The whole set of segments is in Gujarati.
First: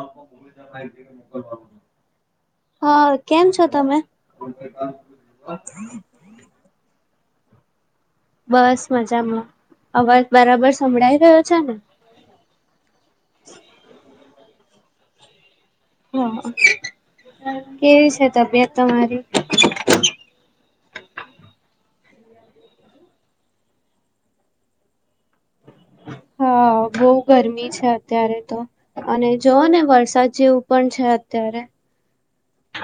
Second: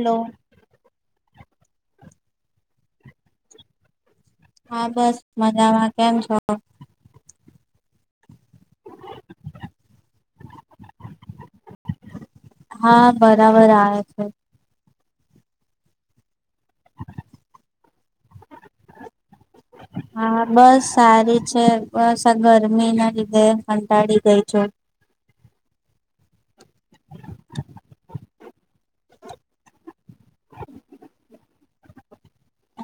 હેલો હા કેમ છો તમે? હા બસ મજામાં કેમ છો? બસ મજામાં અવાજ બરાબર સંભળાય ગયો છે ને? હા બરાબર આવે છે હા. કેવી છે તબિયત તમારી? હા બસ સારી છે બસ આ ગરમી ના લીધે કંટાળી ગઈ છું. હા બહુ ગરમી છે અત્યારે તો અને જોઓ ને વરસાદ જેવું પણ છે અત્યારે.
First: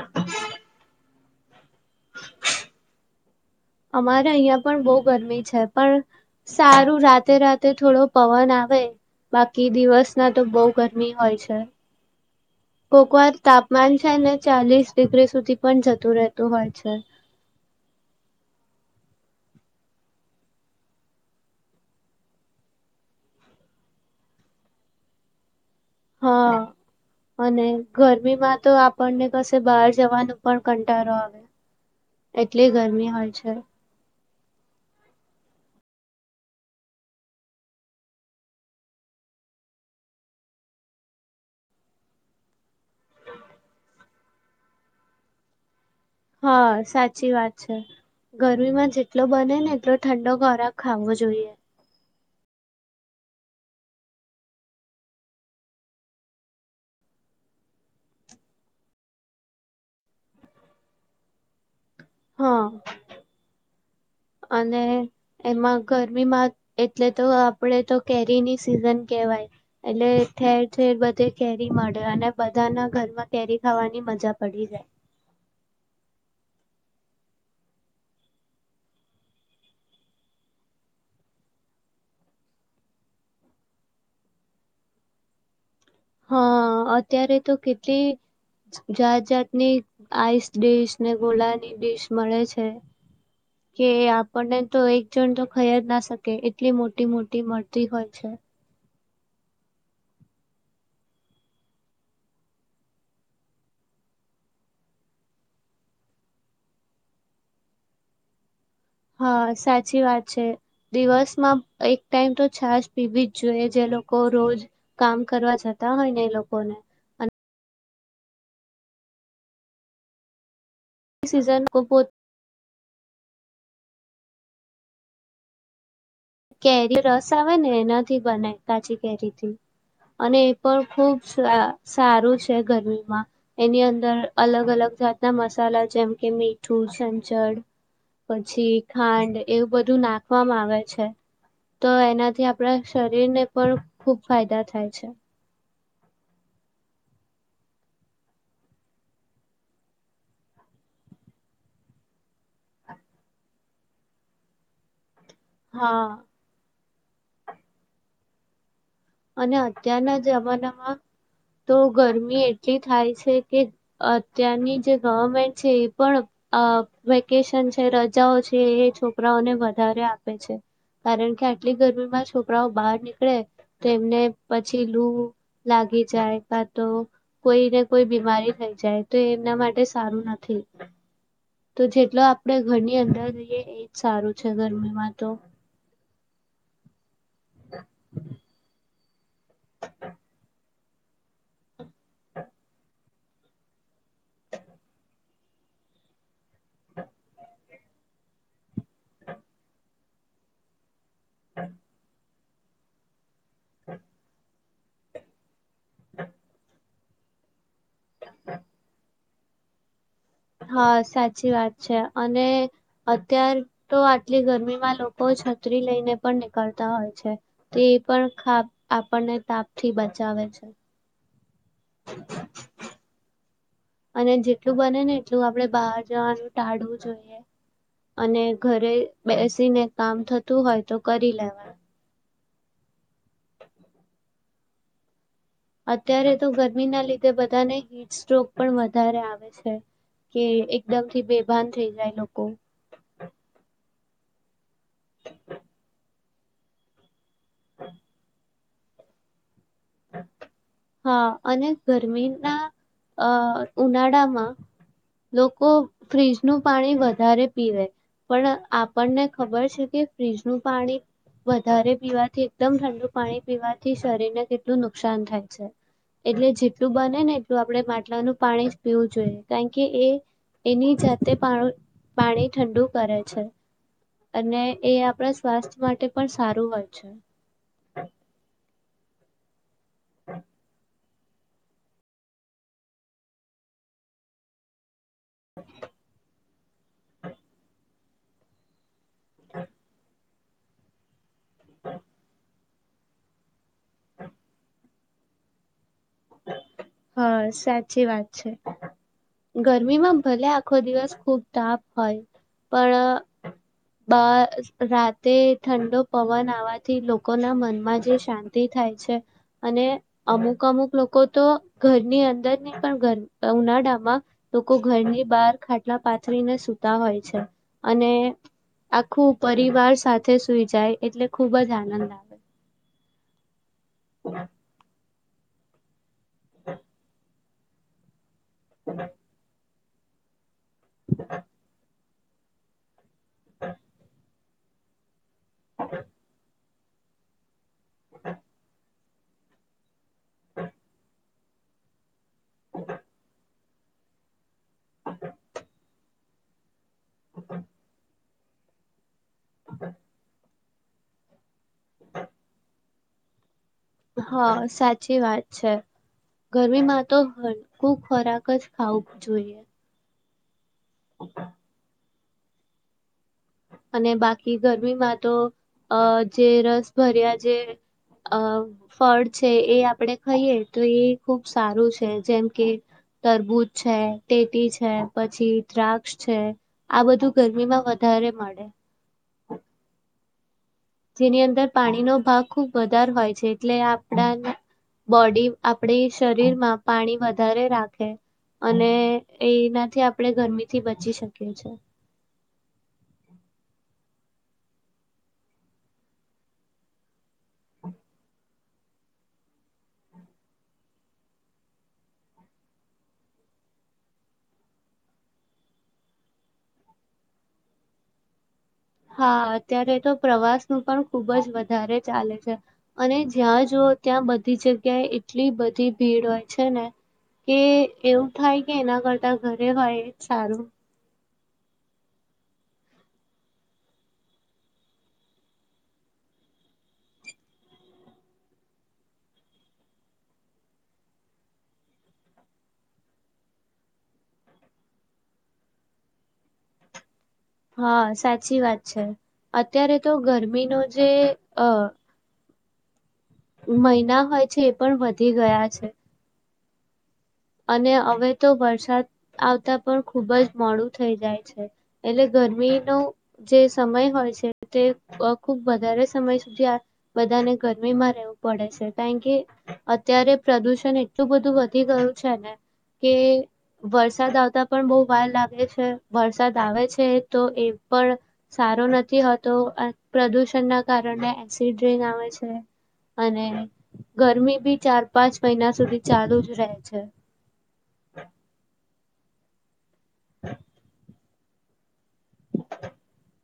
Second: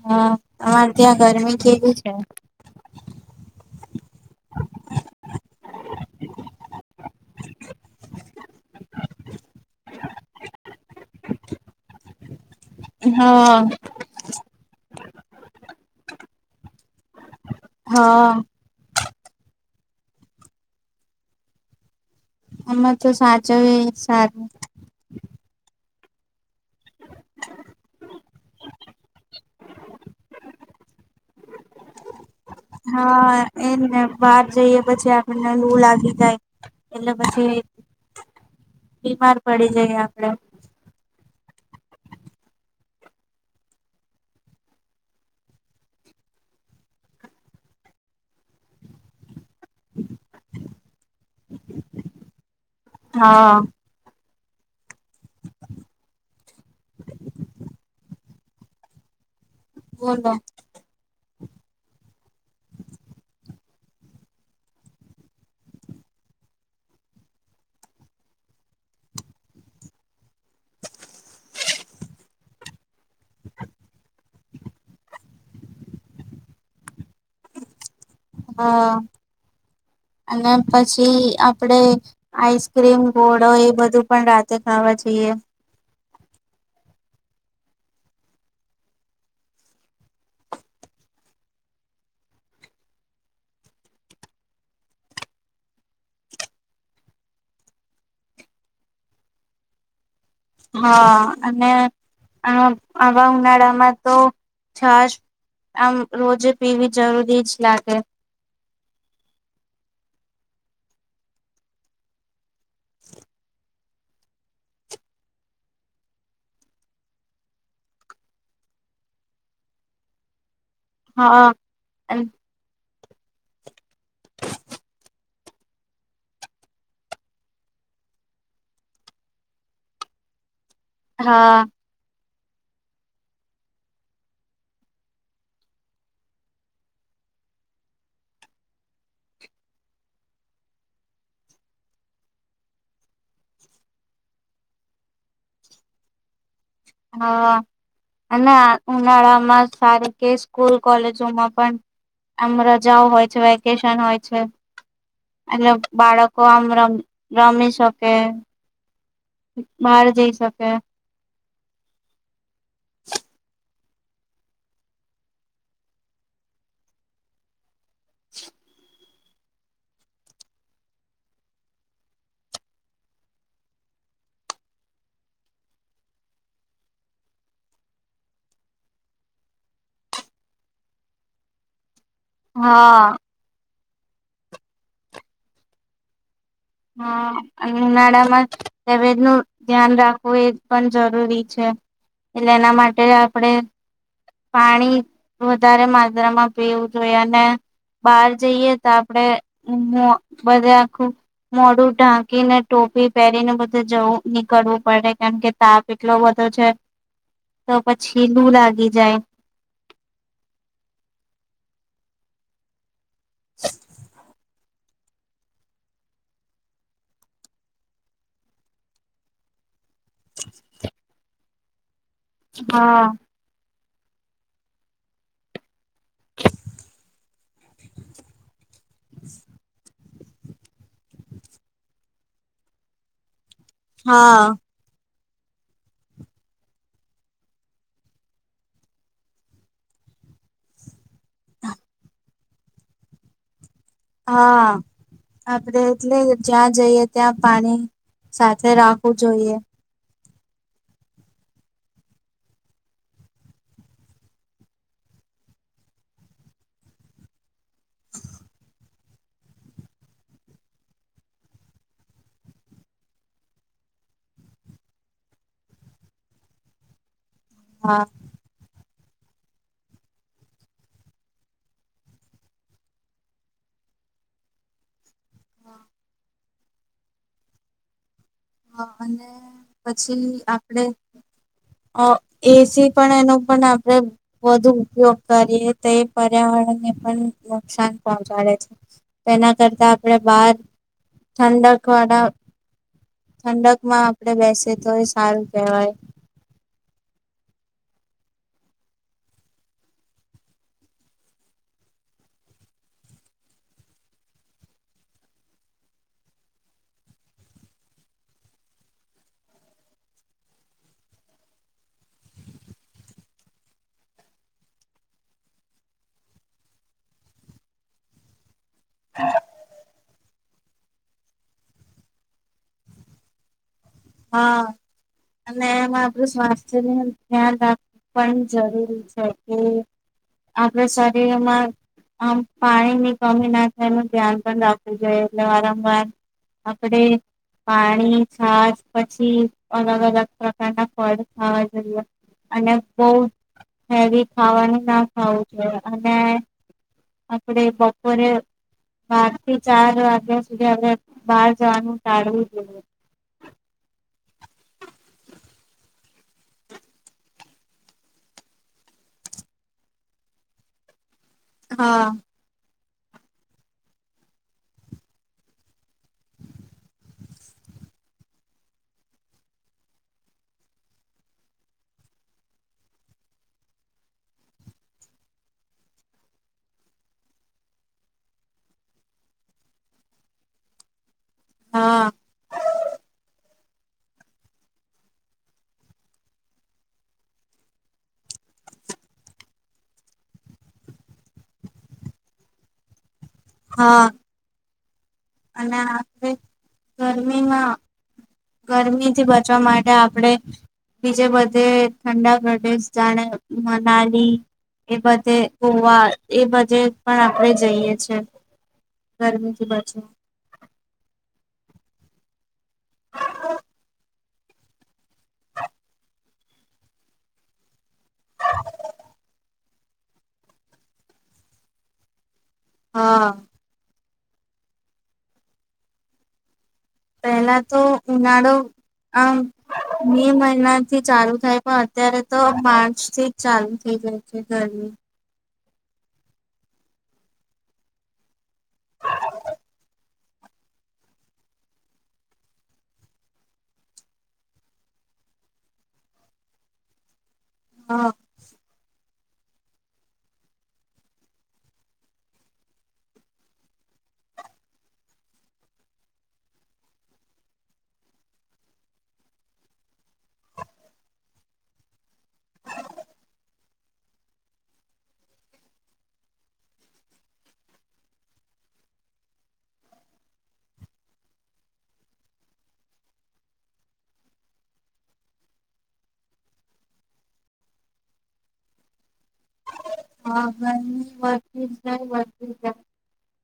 હા હા ત્યા ગરમી કેવી છે? અમારે અહિયાં પણ બહુ ગરમી છે પણ સારું રાતે રાતે થોડો પવન આવે બાકી દિવસ ના તો બહુ ગરમી હોય છે. કોકવાર હા તાપમાન છે ને? ચાલીસ ડિગ્રી સુધી પણ જતું રહેતું હોય છે. હા. આમાં તો સાચાવે સારું હા. અને ગરમીમાં તો આપણને કશે બહાર જવાનું પણ કંટળો આવે એટલે ગરમી હોય હા છે. એજ ને બહાર જઈએ પછી આપણને લું લાગી જાય એટલે પછી બીમાર પડી જાય આપણેે હા સાચી વાત છે ગરમીમાં જેટલો બને ને એટલો ઠંડો ખોરાક ખાવો જોઈએ. હા. બોલો. હા અને એમાં ગરમીમાં એટલે તો આપણેે તો કેરીની સિઝન કેહેવાય એટલે ઠેર ઠેર બધે કેરી મળે અને બધાના ઘરમાં કેરી ખાવાની મજા પડી જાય. હા અને પછી આપડે આઈસક્રીમ ગોળો એ બધું પણ રાતે ખાવા જઈએ. હા અત્યારે તો કેટલી જાત જાતની આઈસ ડીશ ને ગોલાની ડીશ મળે છે કે આપણને તો એક જણ તો ખાય જ ના શકે એટલી મોટી મોટી મળતી હોય છે. હા અને આ આવા ઉનાળામાં તો છાસ આમ રોજે પીવી જરૂરી જ લાગે. હા સાચી વાત છે દિવસમાં એક ટાઈમ તો છાશ પીવી જ જોઈએ જે લોકો રોજ કામ કરવા જતા હોય ને એ લોકોને. એ હા સીઝન કો બો કેરી રસ આવે ને એનાથી બનાય કાચી કેરીથી અને પણ ખુબ હા સારું છે. ગરમીમાં એની અંદર અલગ અલગ જાતના મસાલા જેમ કે મીઠું સંચડ પછી ખાંડ એવું બધું નાખવામાં આવે છે. તો એનાથી આપણા શરીરને પણ ખુબ ફાયદા થાય છે. હા અને ઉનાળામાં સારી કે સ્કૂલ કોલેજોમાં પણ આમ રજાઓ હોય છે વેકેશન હોય છે. અનેલે હા. બાળકો આમ રમ રમી શકે. અને બહાર અત્યારના જઈ શકે જમાનામાં તો ગરમી એટલી થાય છે કે અત્યારની જે ગવર્મેન્ટ છે એ પણ વેકેશન છે રજાઓ છે એ છોકરાઓને વધારે આપે છે કારણ કે આટલી ગરમીમાં છોકરાઓ બહાર નીકળે. તે મને પછી લૂ લાગી જાય કા તો કોઈને કોઈ બીમારી થઈ જાય તો એમના માટે સારું નથી તો જે એટલો આપણે ઘરની હા અંદર જઈએ એજ. સારું છે ગરમીમાં તો હા અને ઉનાળા માં તબિયતનું ધ્યાન રાખવું એ પણ જરૂરી છે એટલે એના માટે આપણેે પાણી વધારે માત્રામાં પીવું જોઈ અને બહાર જઈએ તો આપડે મોહ બધ રાખું મોડું ઢાંકીને ટોપી પહેરી ને બધે જવું નીકળવું પડે કેમકે તાપ એટલો બધો છે. તો પછી લું લાગી જાય. હા સાચી વાત છે અને અત્યાર તો આટલી ગરમીમાં લોકો ઓ છત્રી લઈને પણ નીકળતા હોય છે તે એ પણ ખાપ આપણને તાપથી બચાવે છે. હા. અને જેટલું બને ને એટલું આપણેે બહાર જવાનું ટાળવું જોઈએ અને ઘરે બેસીને કામ થતું હોય તો કરી લેવા. હા. અત્યારે તો ગરમી ના લીધે બધાને હીટ સ્ટ્રોક પણ વધારે આવે છે કે એકદમથી બેભાન થઈ જાય લોકો હા આપડે એટલે જ્યાં જઈએ ત્યાં પાણી સાથે રાખવું જોઈએ. હા અને ગરમીના અ ઉનાળામાં લોકો ફ્રીજનું પાણી વધારે પીવે પણ આપણને ખબર છે કે ફ્રીજનું પાણી વધારે પીવાથી એકદમ ઠંડુ પાણી પીવાથી શરીરને કેટલું નુકસાન થાય. એટલે જેટલું બને ને આપણે હા માટલાનું પાણી પીવું જોઈએ કારણ કે એ એની જાતે પાણી ઠંડુ કરે છે અને એ આપણા સ્વાસ્થ્ય માટે પણ સારું વાત છે. હા અને. પછી આપડે. અ એસી પણ એનો પણ આપડે વધુ ઉપયોગ કરીએ તે પર્યાવરણ ને પણ નુકસાન પહોંચાડે છે. એના કરતા આપડે. બાર ઠંડક વાડા. ઠંડક. માં આપડે બેસે તો હિશ. સારું કહેવાય. હા સાચી વાત છે, ગરમીમાં ભલે આખો દિવસ ખુબ તાપ હોય, પણ બ રાતે ઠંડો પવન આવવાથી લોકોના મનમાં જે શાંતિ થાય છે, અને અમુક અમુક લોકો લોકો તો ઘરની અંદર નહી પણ ઉનાળામાં, લોકો ઘરની બહાર ખાટલા પાથરીને સતા હોય છે, અને આખું પરિવાર સાથે સુઈ જાય એટલે ખુબ જ આનંદ આવે. હા. અને એમાં. [unintelligible] ધ્યાલ રાખ પણ જરૂરી છે કે. આપડ શરીરમાં આમ પાણી ની સ્વામીનાથયણ ધ્યાન પણ રાખવું જોઈએ. એટ વારા વાર કપડે પાણી છાસ પછી અલગ અલગ પ્રકાડ ફડ હા જર. અને બહ હેવી ખાવાનું ના ખાવું જોઈ અને આપ આપડે બપોરે બાર થી ચાર વાગ્યા હવે બહાર જવાનું ટાઢવું જોઈએ. હા સાચી વાત છે, ગરમીમાં તો હલકું ખોરાક જ ખાવું જોઈએ. [inaudible] હા. અને બાકી ગરમીમાં તો, આ જે રસભર્યા જે અ ફળ છે એ આપણેે ખાઈએ તો એ ખૂબ સારું છે જેમ કે, તરબૂચ છે, તેટી છે, પછી દ્રાક્ષ છે, આ બધું ગરમીમાં વધારે મળે. [inaudible] જેની અંદર હા પાણીનો ભાવ ખૂબ વધારે હોય છે. એટલે આપડા બોડી આપડી શરીરમાં પાણી વધારે રાખે, અને એનાથી આપણે ગરમીથી બચી શકીએ છે. હા. અને આપે ગરમીમાં ગરમીથી બચવા માટે આપણે, બીજે બધે ઠંડા પ્રદેશ જાણે મનાલી, એ બધે ગોવા એ બધે પણ આપણે જઈએ છે. હા ગરમીથી અત્યારે બચવા. તો પ્રવાસ નું પણ ખૂબ જ વધારે ચાલે છે. અને જ્યાં જુઓ ત્યાં બ બધી જગ્યાએ એટલી બધી ભીડ હોય છે ને કે એવું થાય કે એના કરતા ઘરે હોય એ સારું હા પહેલાતો ઉનાળો આમ મે મહિનાથી ચાલુ થાય પણ અત્યારે તો માર્ચ થી જ ચાલુ થઈ જાય છે ગરમી હા સાચી વાત છે અત્યારે તો ગરમીનો જે અ મહિના હોય છે એ પણ વધી ગયા છે. અને હા અવે તો વરસાદ આવતા પણ ખૂબ જ મોડું થઈ જાય છે એટલે ગરમીનો જે સમય હોય છે તે ખૂબ વધારે સમય સુધી આ બધાને ગરમીમાં રહેવું પડે છે કારણ કે અત્યારે પ્રદૂષણ એટલું બધું વધી ગયું છેને કે વરસાદ આવતા પણ બો વાર લાગે છે વરસાદ આવે છે તો એ પણ સારો નથી તો પ્રદુષણનાં કારણે એસિડ ર્રેન આવે છે અને ગરમી બી ચાર પાંચ મહિના સુધી ચાલુ જ રહે છે. [inaudible] હ કયની પણ [unintelligible]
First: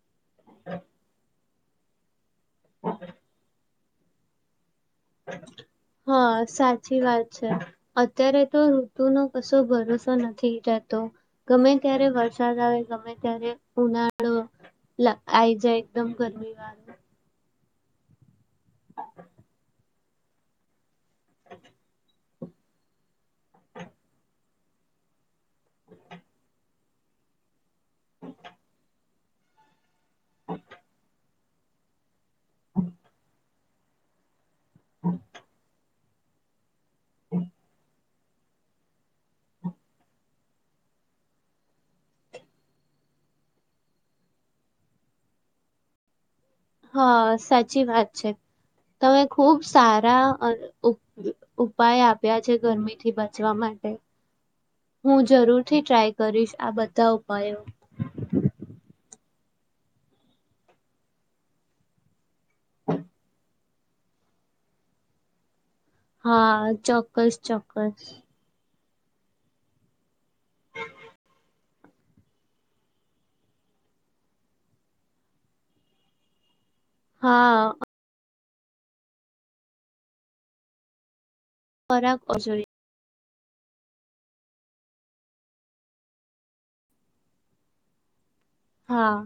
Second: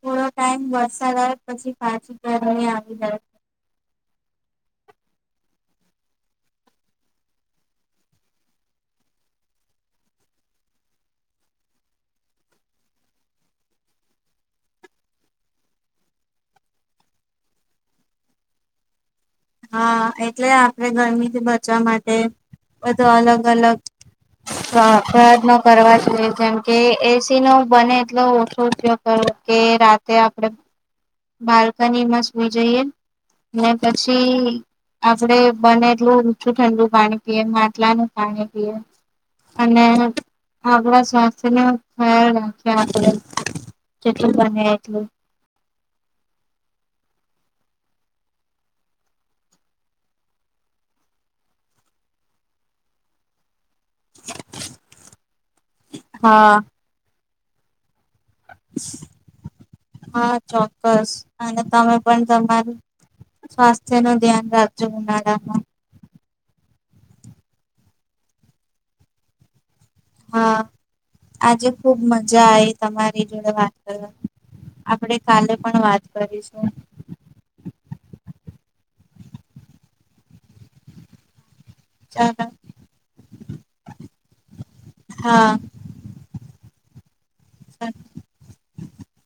થોડો ટાઈમ વરસાદ આવે પછી પાછું [unintelligible] આવી જાય. હા સાચી વાત છે અત્યારે તો ઋતુનો કશો ભરોસો નથી રહેતો ગમે ત્યારે વરસાદ આવે ગમે ત્યારે ઉનાળો આઈ જાય એકદમ ગરમીવાળું હા એટલે આપડે ગરમીથી બચવા માટે બધું અલગ અલગ ન કરવા જોઈએ જેમ કે એસીનો બને એટલો ઓછો ઉપયોગ કરો કે રા તે આપડે બાલ્કની મસ હોવી જોઈએ. ને પછી આપડે બને ઓછું ઠંડું પાણી પીએ માટલાનું પાણી પીએ અને આપણા સ્વાસ્થ્યને ખ્યાલ રાખીએ આપણે જેટલું બંને એટલું હા સાચી વાત છે તમે ખૂબ સારા ઉ ઉપાય આપ્યા છે ગરમીથી બચવા માટે હું જરૂરથી ટ્રાય કરીશ હા આ બધાં ઉપાયો હા ચોક્કસ અને તમે પણ તમારું સ્વાસ્થ્ય નું ધ્યાન રાખજો ઉનાળામાં હા ચોક્કસ ચોક્કસ હા આજે ખુબ મજા આવી તમારી જોડે વાત કર આપણેે કાલે પણ વાત કરીશું હા ચાલો [unintelligible] હા [inaudible] હા